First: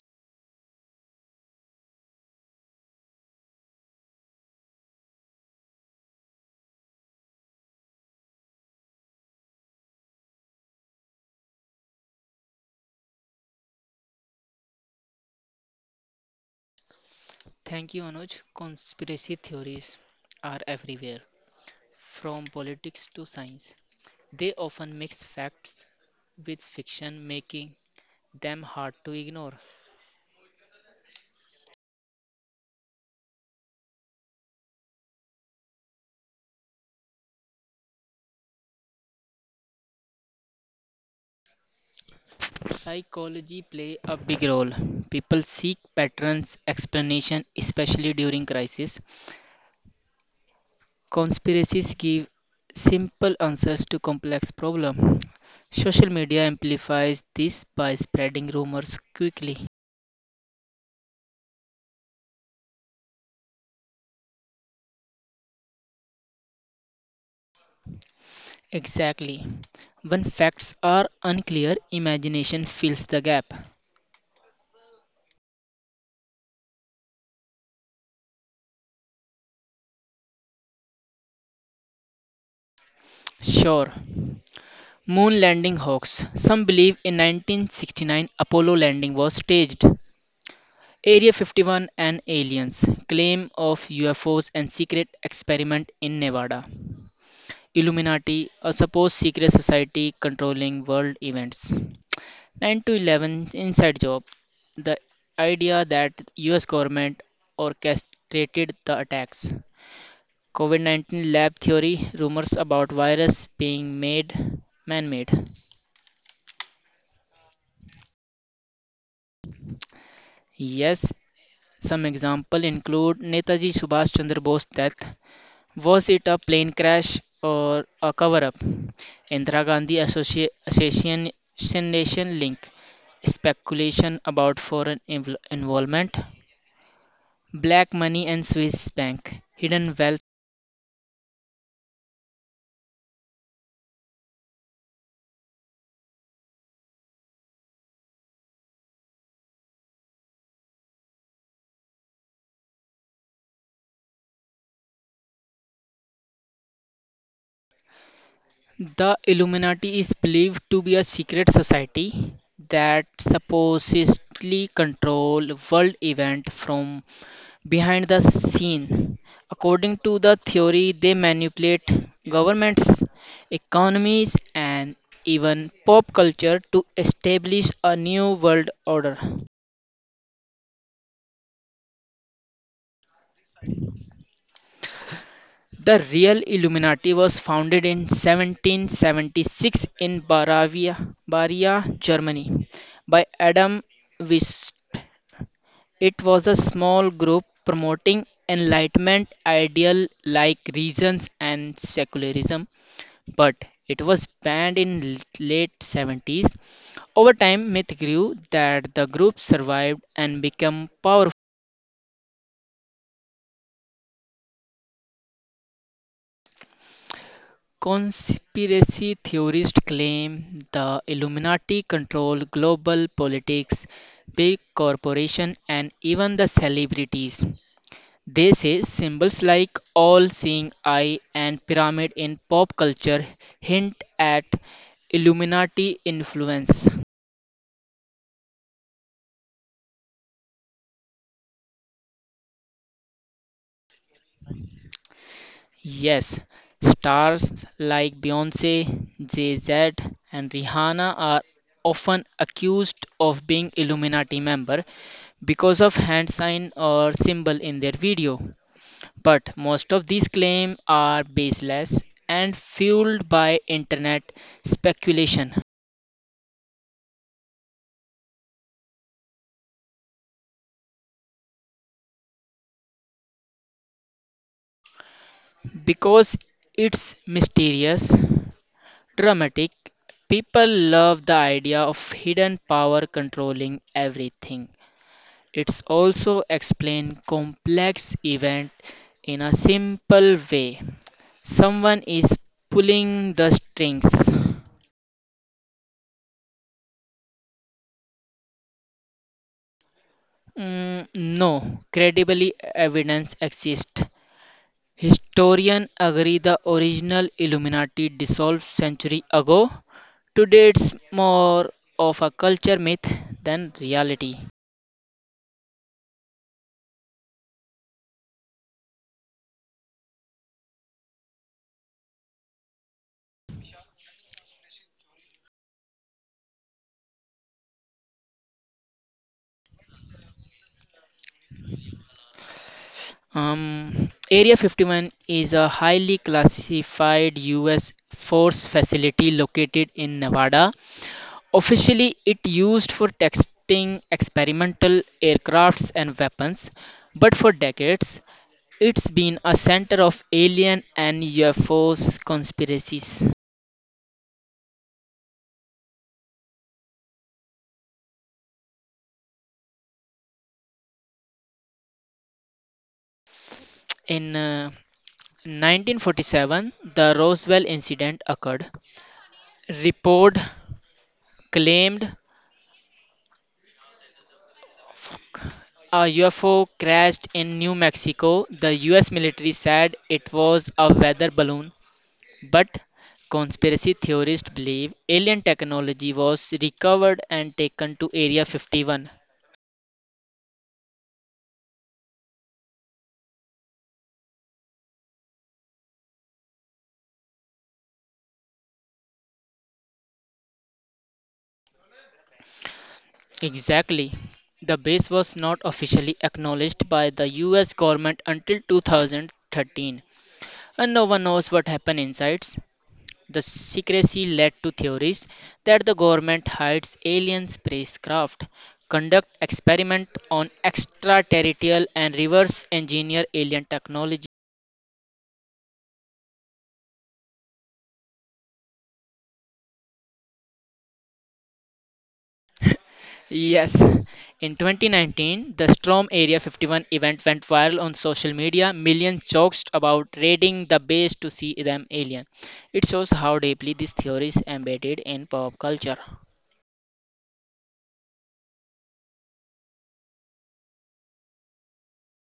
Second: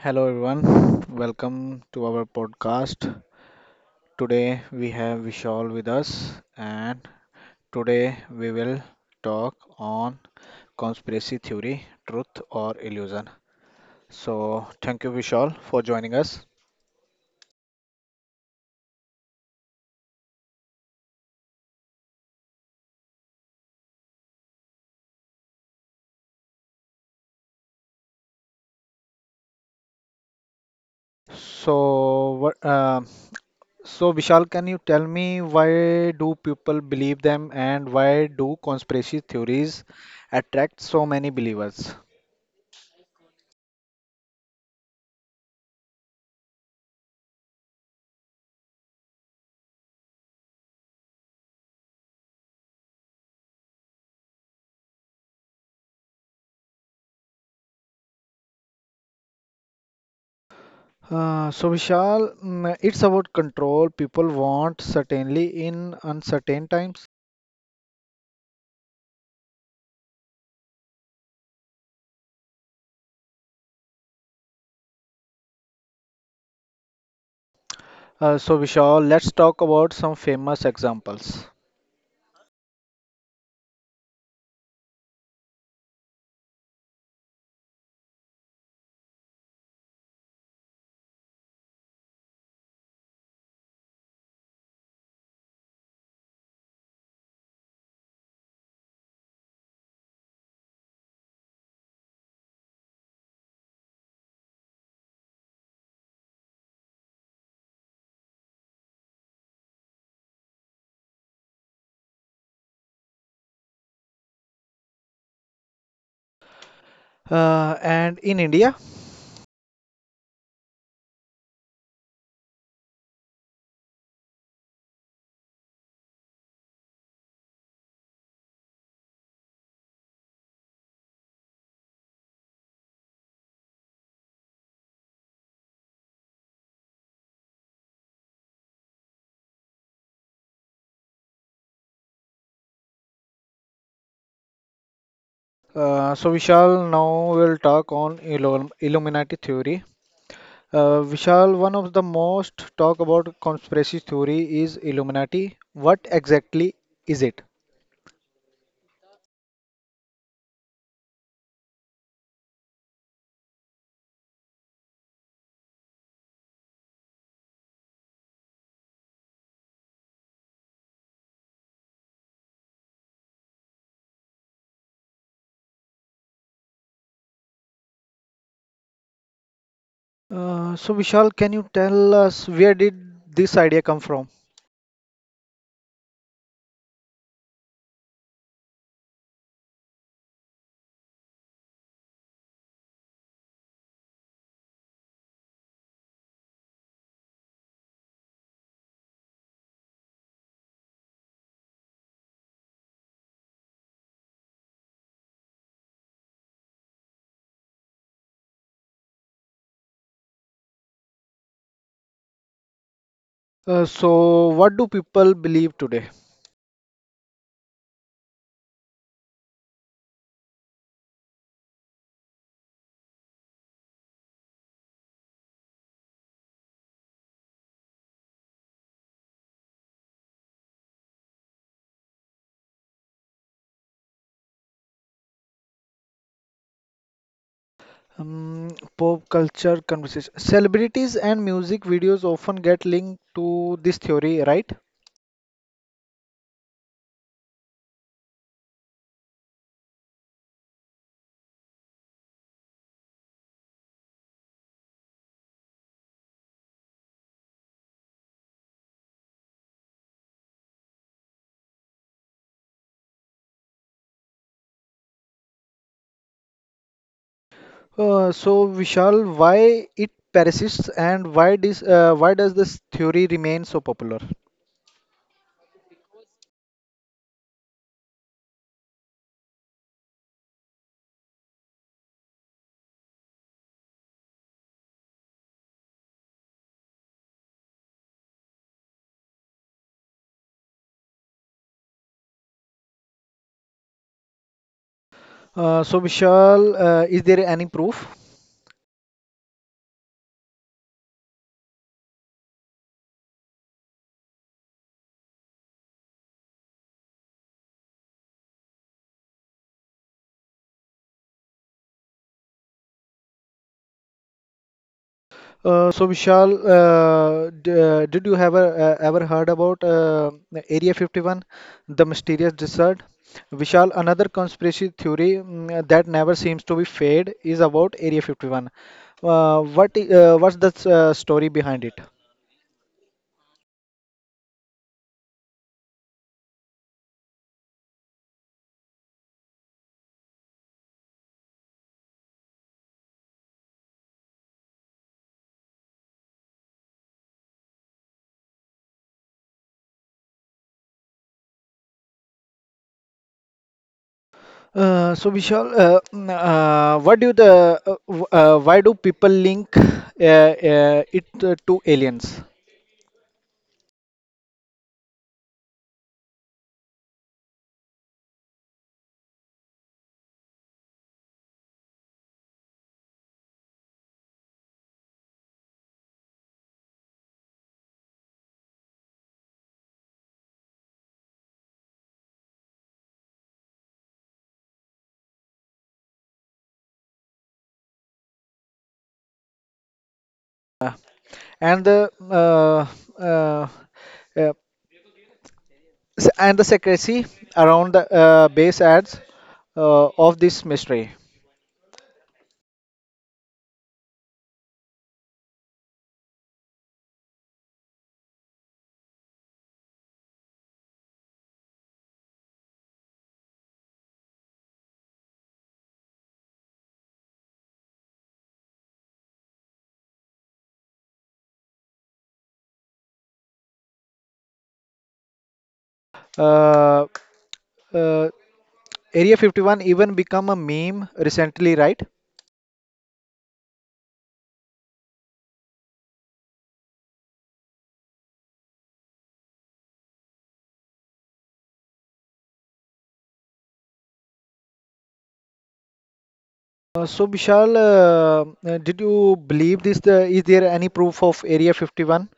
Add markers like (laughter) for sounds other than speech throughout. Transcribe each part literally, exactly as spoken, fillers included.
Hello everyone, welcome to our podcast. Today we have Vishal with us, and today we will talk on conspiracy theory, truth or illusion. So thank you Vishal for joining us. Thank you, Anuj. Conspiracy theories are everywhere, from politics to science. They often mix facts with fiction, making them hard to ignore. So what um so Vishal, can you tell me why do people believe them, and why do conspiracy theories attract so many believers? Psychology play a big role. People seek patterns, explanation, especially during crisis. Conspiracies give simple answers to complex problems. Social media amplifies this by spreading rumors quickly. Uh, so Vishal, mm, it's about control, people want certainly in uncertain times. Exactly. When facts are unclear, imagination fills the gap. Uh, so Vishal, let's talk about some famous examples. Sure. Moon landing hoax. Some believe in nineteen sixty-nine Apollo landing was staged. Area fifty-one and aliens. Claim of U F Os and secret experiment in Nevada. Illuminati, a supposed secret society controlling world events. nine to eleven inside job. The idea that U S government orchestrated the attacks. COVID nineteen lab theory rumors about virus being made man made. Uh, and in India. Yes, some example include Netaji Subhash Chandra Bose death. Was it a plane crash or a cover up? Indira Gandhi Associ- assassination link. Speculation about foreign invol- involvement. Black money and Swiss bank. Hidden wealth. Uh, so Vishal, now we'll talk on Illum- Illuminati theory. Uh, Vishal, one of the most talk about conspiracy theory is Illuminati. What exactly is it? The Illuminati is believed to be a secret society that supposedly control world events from behind the scene. According to the theory, they manipulate governments, economies, and even pop culture to establish a new world order. Uh, so Vishal, can you tell us where did this idea come from? The real Illuminati was founded in seventeen seventy-six in Bavaria, Bavaria, Germany, by Adam Weishaupt. It was a small group promoting Enlightenment ideals like reason and secularism, but it was banned in l- late seventies. Over time, myth grew that the group survived and became powerful. Uh, so what do people believe today? Conspiracy theorists claim the Illuminati control global politics, big corporations, and even the celebrities. They say symbols like all-seeing eye and pyramid in pop culture hint at Illuminati influence. Um, Pop culture conversation. Celebrities and music videos often get linked to this theory, right? Yes, stars like Beyoncé, Jay-Z, and Rihanna are often accused of being Illuminati member because of hand sign or symbol in their video. But most of these claims are baseless and fueled by internet speculation. Uh, so Vishal, why it persists, and why this, uh, why does this theory remain so popular? Because it's mysterious, dramatic, people love the idea of hidden power controlling everything. It's also explain complex event in a simple way. Someone is pulling the strings. Uh, so Vishal, uh, is there any proof? Mm, no, credibly evidence exists. Historians agree the original Illuminati dissolved century ago. Today it's more of a culture myth than reality. Uh, so Vishal, uh, d uh, did you ever uh, ever heard about uh, Area fifty-one, the mysterious desert? Vishal, another conspiracy theory mm, that never seems to be fade is about Area fifty-one. Uh, what i- uh, what's the s- uh, story behind it? Um, Area fifty-one is a highly classified U S force facility located in Nevada. Officially, it used for testing experimental aircrafts and weapons, but for decades, it's been a center of alien and U F Os conspiracies. Uh, so Vishal, uh, mm, uh, what do the uh, w- uh, why do people link uh, uh, it uh, to aliens? In uh, nineteen forty-seven, the Roswell incident occurred, report claimed a U F O crashed in New Mexico. The U S military said it was a weather balloon, but conspiracy theorists believe alien technology was recovered and taken to Area fifty-one. Uh, and the uh, uh, uh, s- and the secrecy around the uh, base ads uh, of this mystery. Exactly. The base was not officially acknowledged by the U S government until two thousand thirteen, and no one knows what happened inside. The secrecy led to theories that the government hides alien spacecraft, conduct experiment on extraterrestrial and reverse engineer alien technology. Uh, uh, Area fifty-one even become a meme recently, right? (laughs) Yes. In twenty nineteen, the Storm Area fifty-one event went viral on social media. Millions joked about raiding the base to see them alien. It shows how deeply these theories embedded in pop culture. Uh, so Vishal, uh, uh, did you believe this? The, is there any proof of Area fifty-one?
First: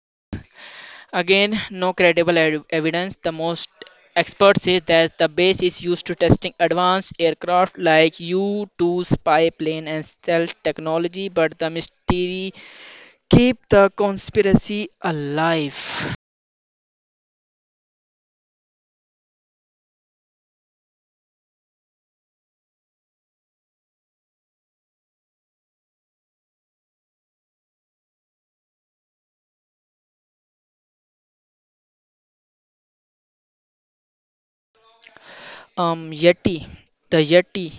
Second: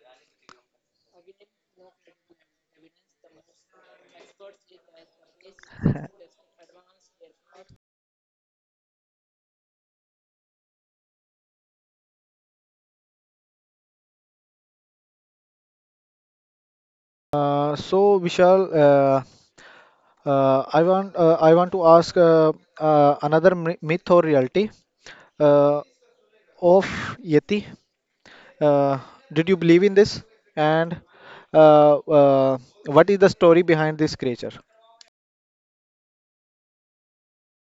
Again, no credible ev- evidence. The most experts say that the base is used to testing advanced aircraft like U two spy plane and stealth technology, but the mystery keep the conspiracy alive. Uh, so Vishal, uh, uh, I want uh, I want to ask uh, uh, another my- myth or reality uh, of Yeti. Uh, did you believe in this? And uh, uh, what is the story behind this creature? Um, Yeti, the Yeti,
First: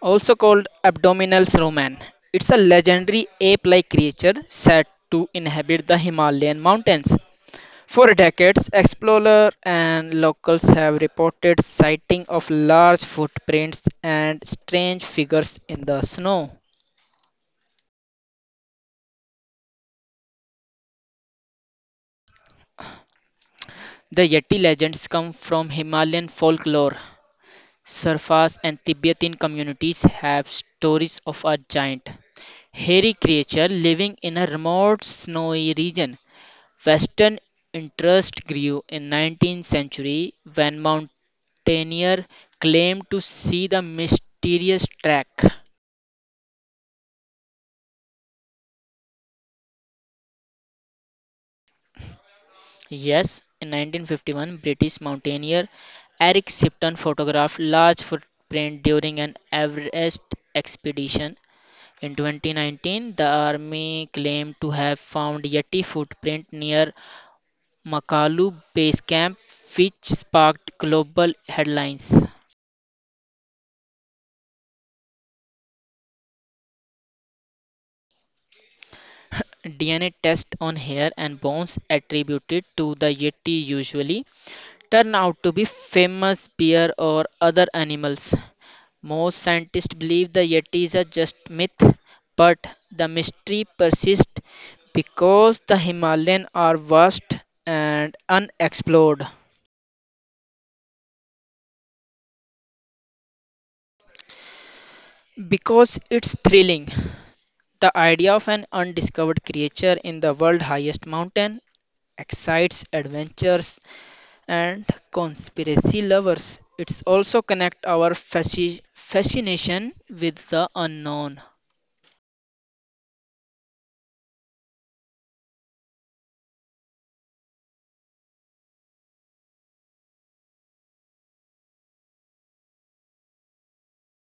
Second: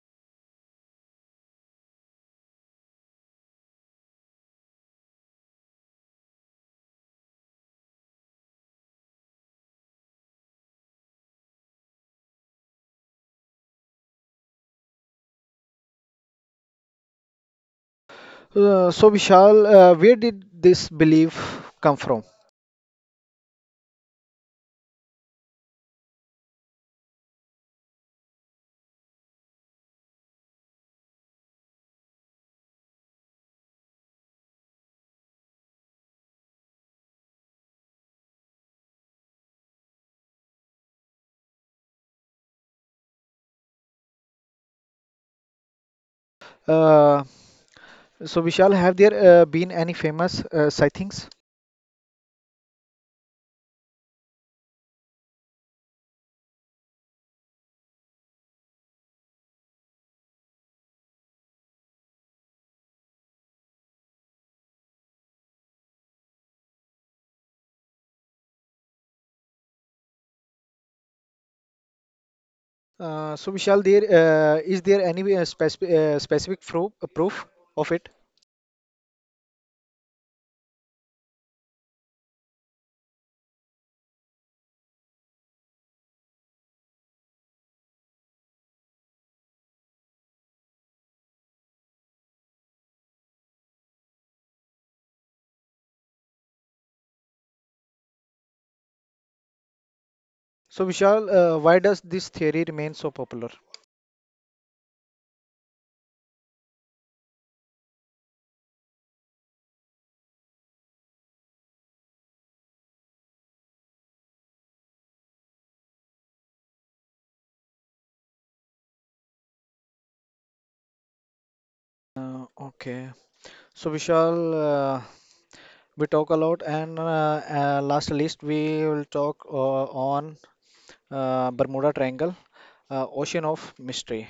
also called Abdominal Snowman, it's a legendary ape-like creature said to inhabit the Himalayan mountains. For decades, explorers and locals have reported sighting of large footprints and strange figures in the snow. Uh, so Vishal, uh, where did this belief come from? The Yeti legends come from Himalayan folklore. Surfas and Tibetan communities have stories of a giant, hairy creature living in a remote snowy region. Western interest grew in nineteenth century when mountaineers claimed to see the mysterious track. Uh, so Vishal, have there uh, been any famous uh, sightings? Yes, in nineteen fifty-one, British mountaineer Eric Shipton photographed large footprint during an Everest expedition. In twenty nineteen, the army claimed to have found Yeti footprint near Makalu base camp, which sparked global headlines. Uh, so Vishal, there uh, is there any uh, specific uh, specific pro uh, proof of it? D N A tests on hair and bones attributed to the Yeti usually turn out to be famous bear or other animals. Most scientists believe the Yeti is a just myth, but the mystery persists because the Himalayan are vast and unexplored. So Vishal, uh, why does this theory remain so popular? Because it's thrilling, the idea of an undiscovered creature in the world's highest mountain excites adventurers and conspiracy lovers. It's also connect our fasci- fascination with the unknown. Uh, okay. So Vishal, uh, we talk a lot, and uh, uh, last list we will talk uh, on uh, Bermuda Triangle, uh, Ocean of Mystery.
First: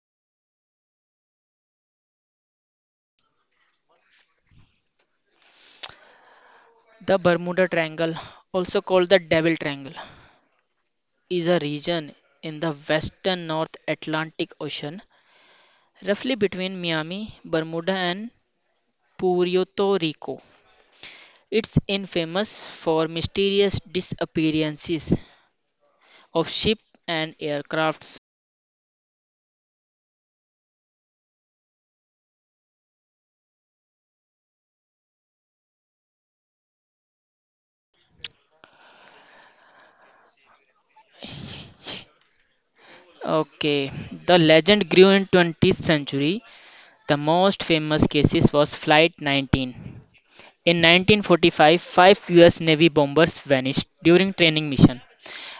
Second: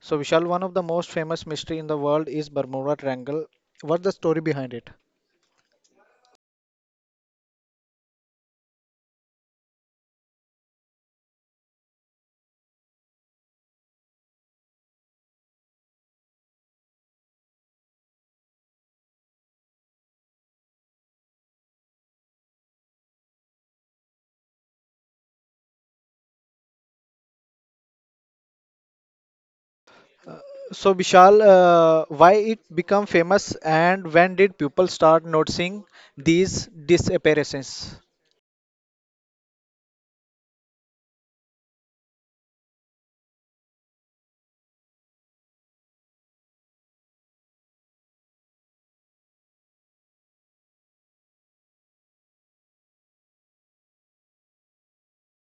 So Vishal, one of the most famous mystery in the world is Bermuda Triangle. What's the story behind it? The Bermuda Triangle, also called the Devil Triangle, is a region in the western North Atlantic Ocean, roughly between Miami, Bermuda, and Puerto Rico. It's infamous for mysterious disappearances of ships and aircrafts. So Vishal, uh, why it become famous, and when did people start noticing these disappearances? Okay, the legend grew in twentieth century. The most famous cases was Flight nineteen. In nineteen forty-five, five U S Navy bombers vanished during training mission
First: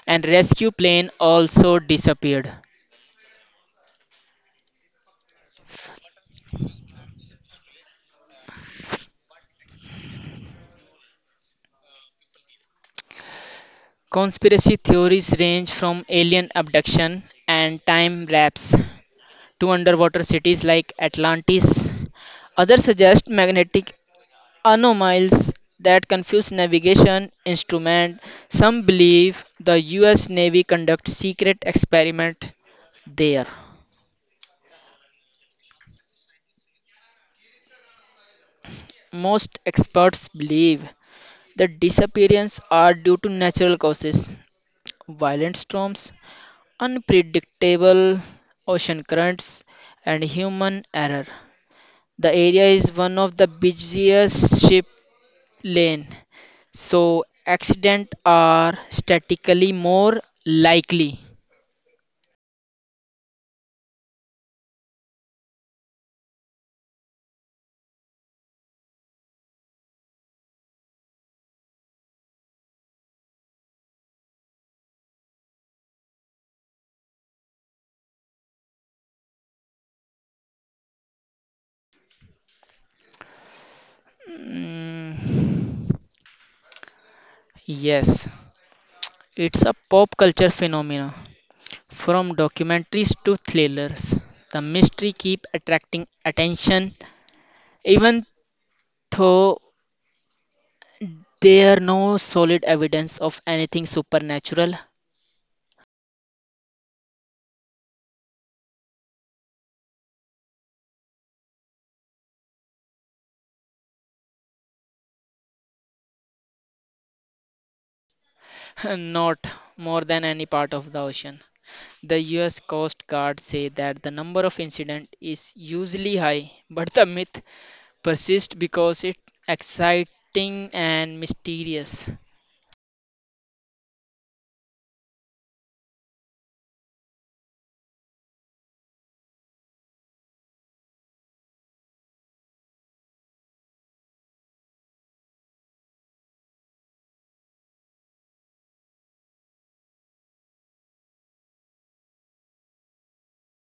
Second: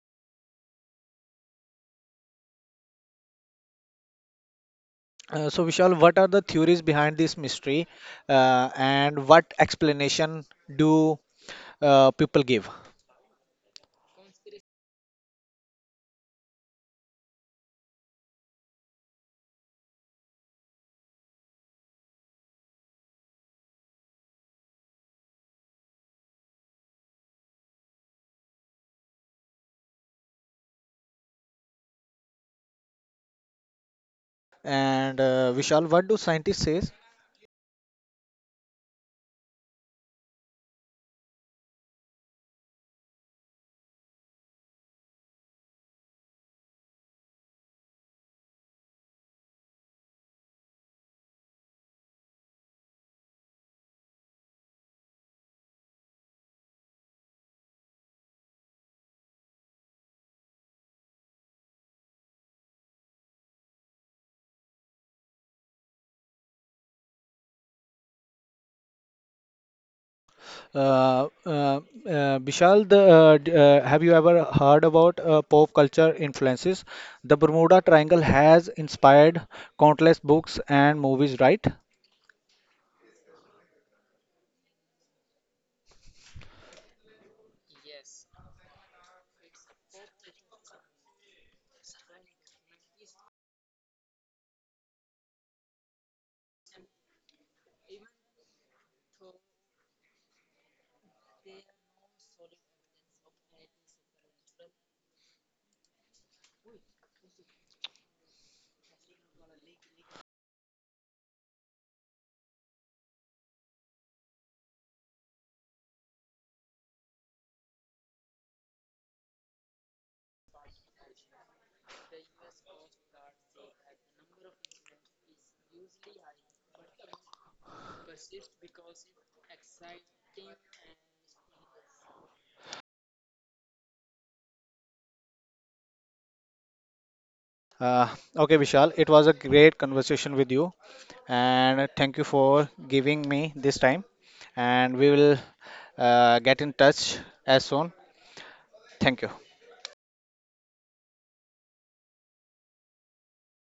and rescue plane also disappeared. Uh, so, Vishal, what are the theories behind this mystery, uh, and what explanation do uh, people give? Conspiracy theories range from alien abduction and time lapse to underwater cities like Atlantis. Others suggest magnetic anomalies that confuse navigation instruments. Some believe the U S Navy conducts secret experiments there. And uh, Vishal, what do scientists say? Most experts believe the disappearances are due to natural causes, violent storms, unpredictable ocean currents, and human error. The area is one of the busiest ship lane, so accidents are statistically more likely. Uh, uh, uh, Vishal, the, uh, d- uh, have you ever heard about uh, pop culture influences? The Bermuda Triangle has inspired countless books and movies, right? Mm, yes, it's a pop culture phenomenon. From documentaries to thrillers, the mystery keep attracting attention even though there are no solid evidence of anything supernatural. (laughs) Not more than any part of the ocean. The U S Coast Guard say that the number of incidents is usually high, but the myth persists because it's exciting and mysterious. Uh, okay, Vishal, it was a great conversation with you, and thank you for giving me this time. And we will uh, get in touch as soon. Thank you.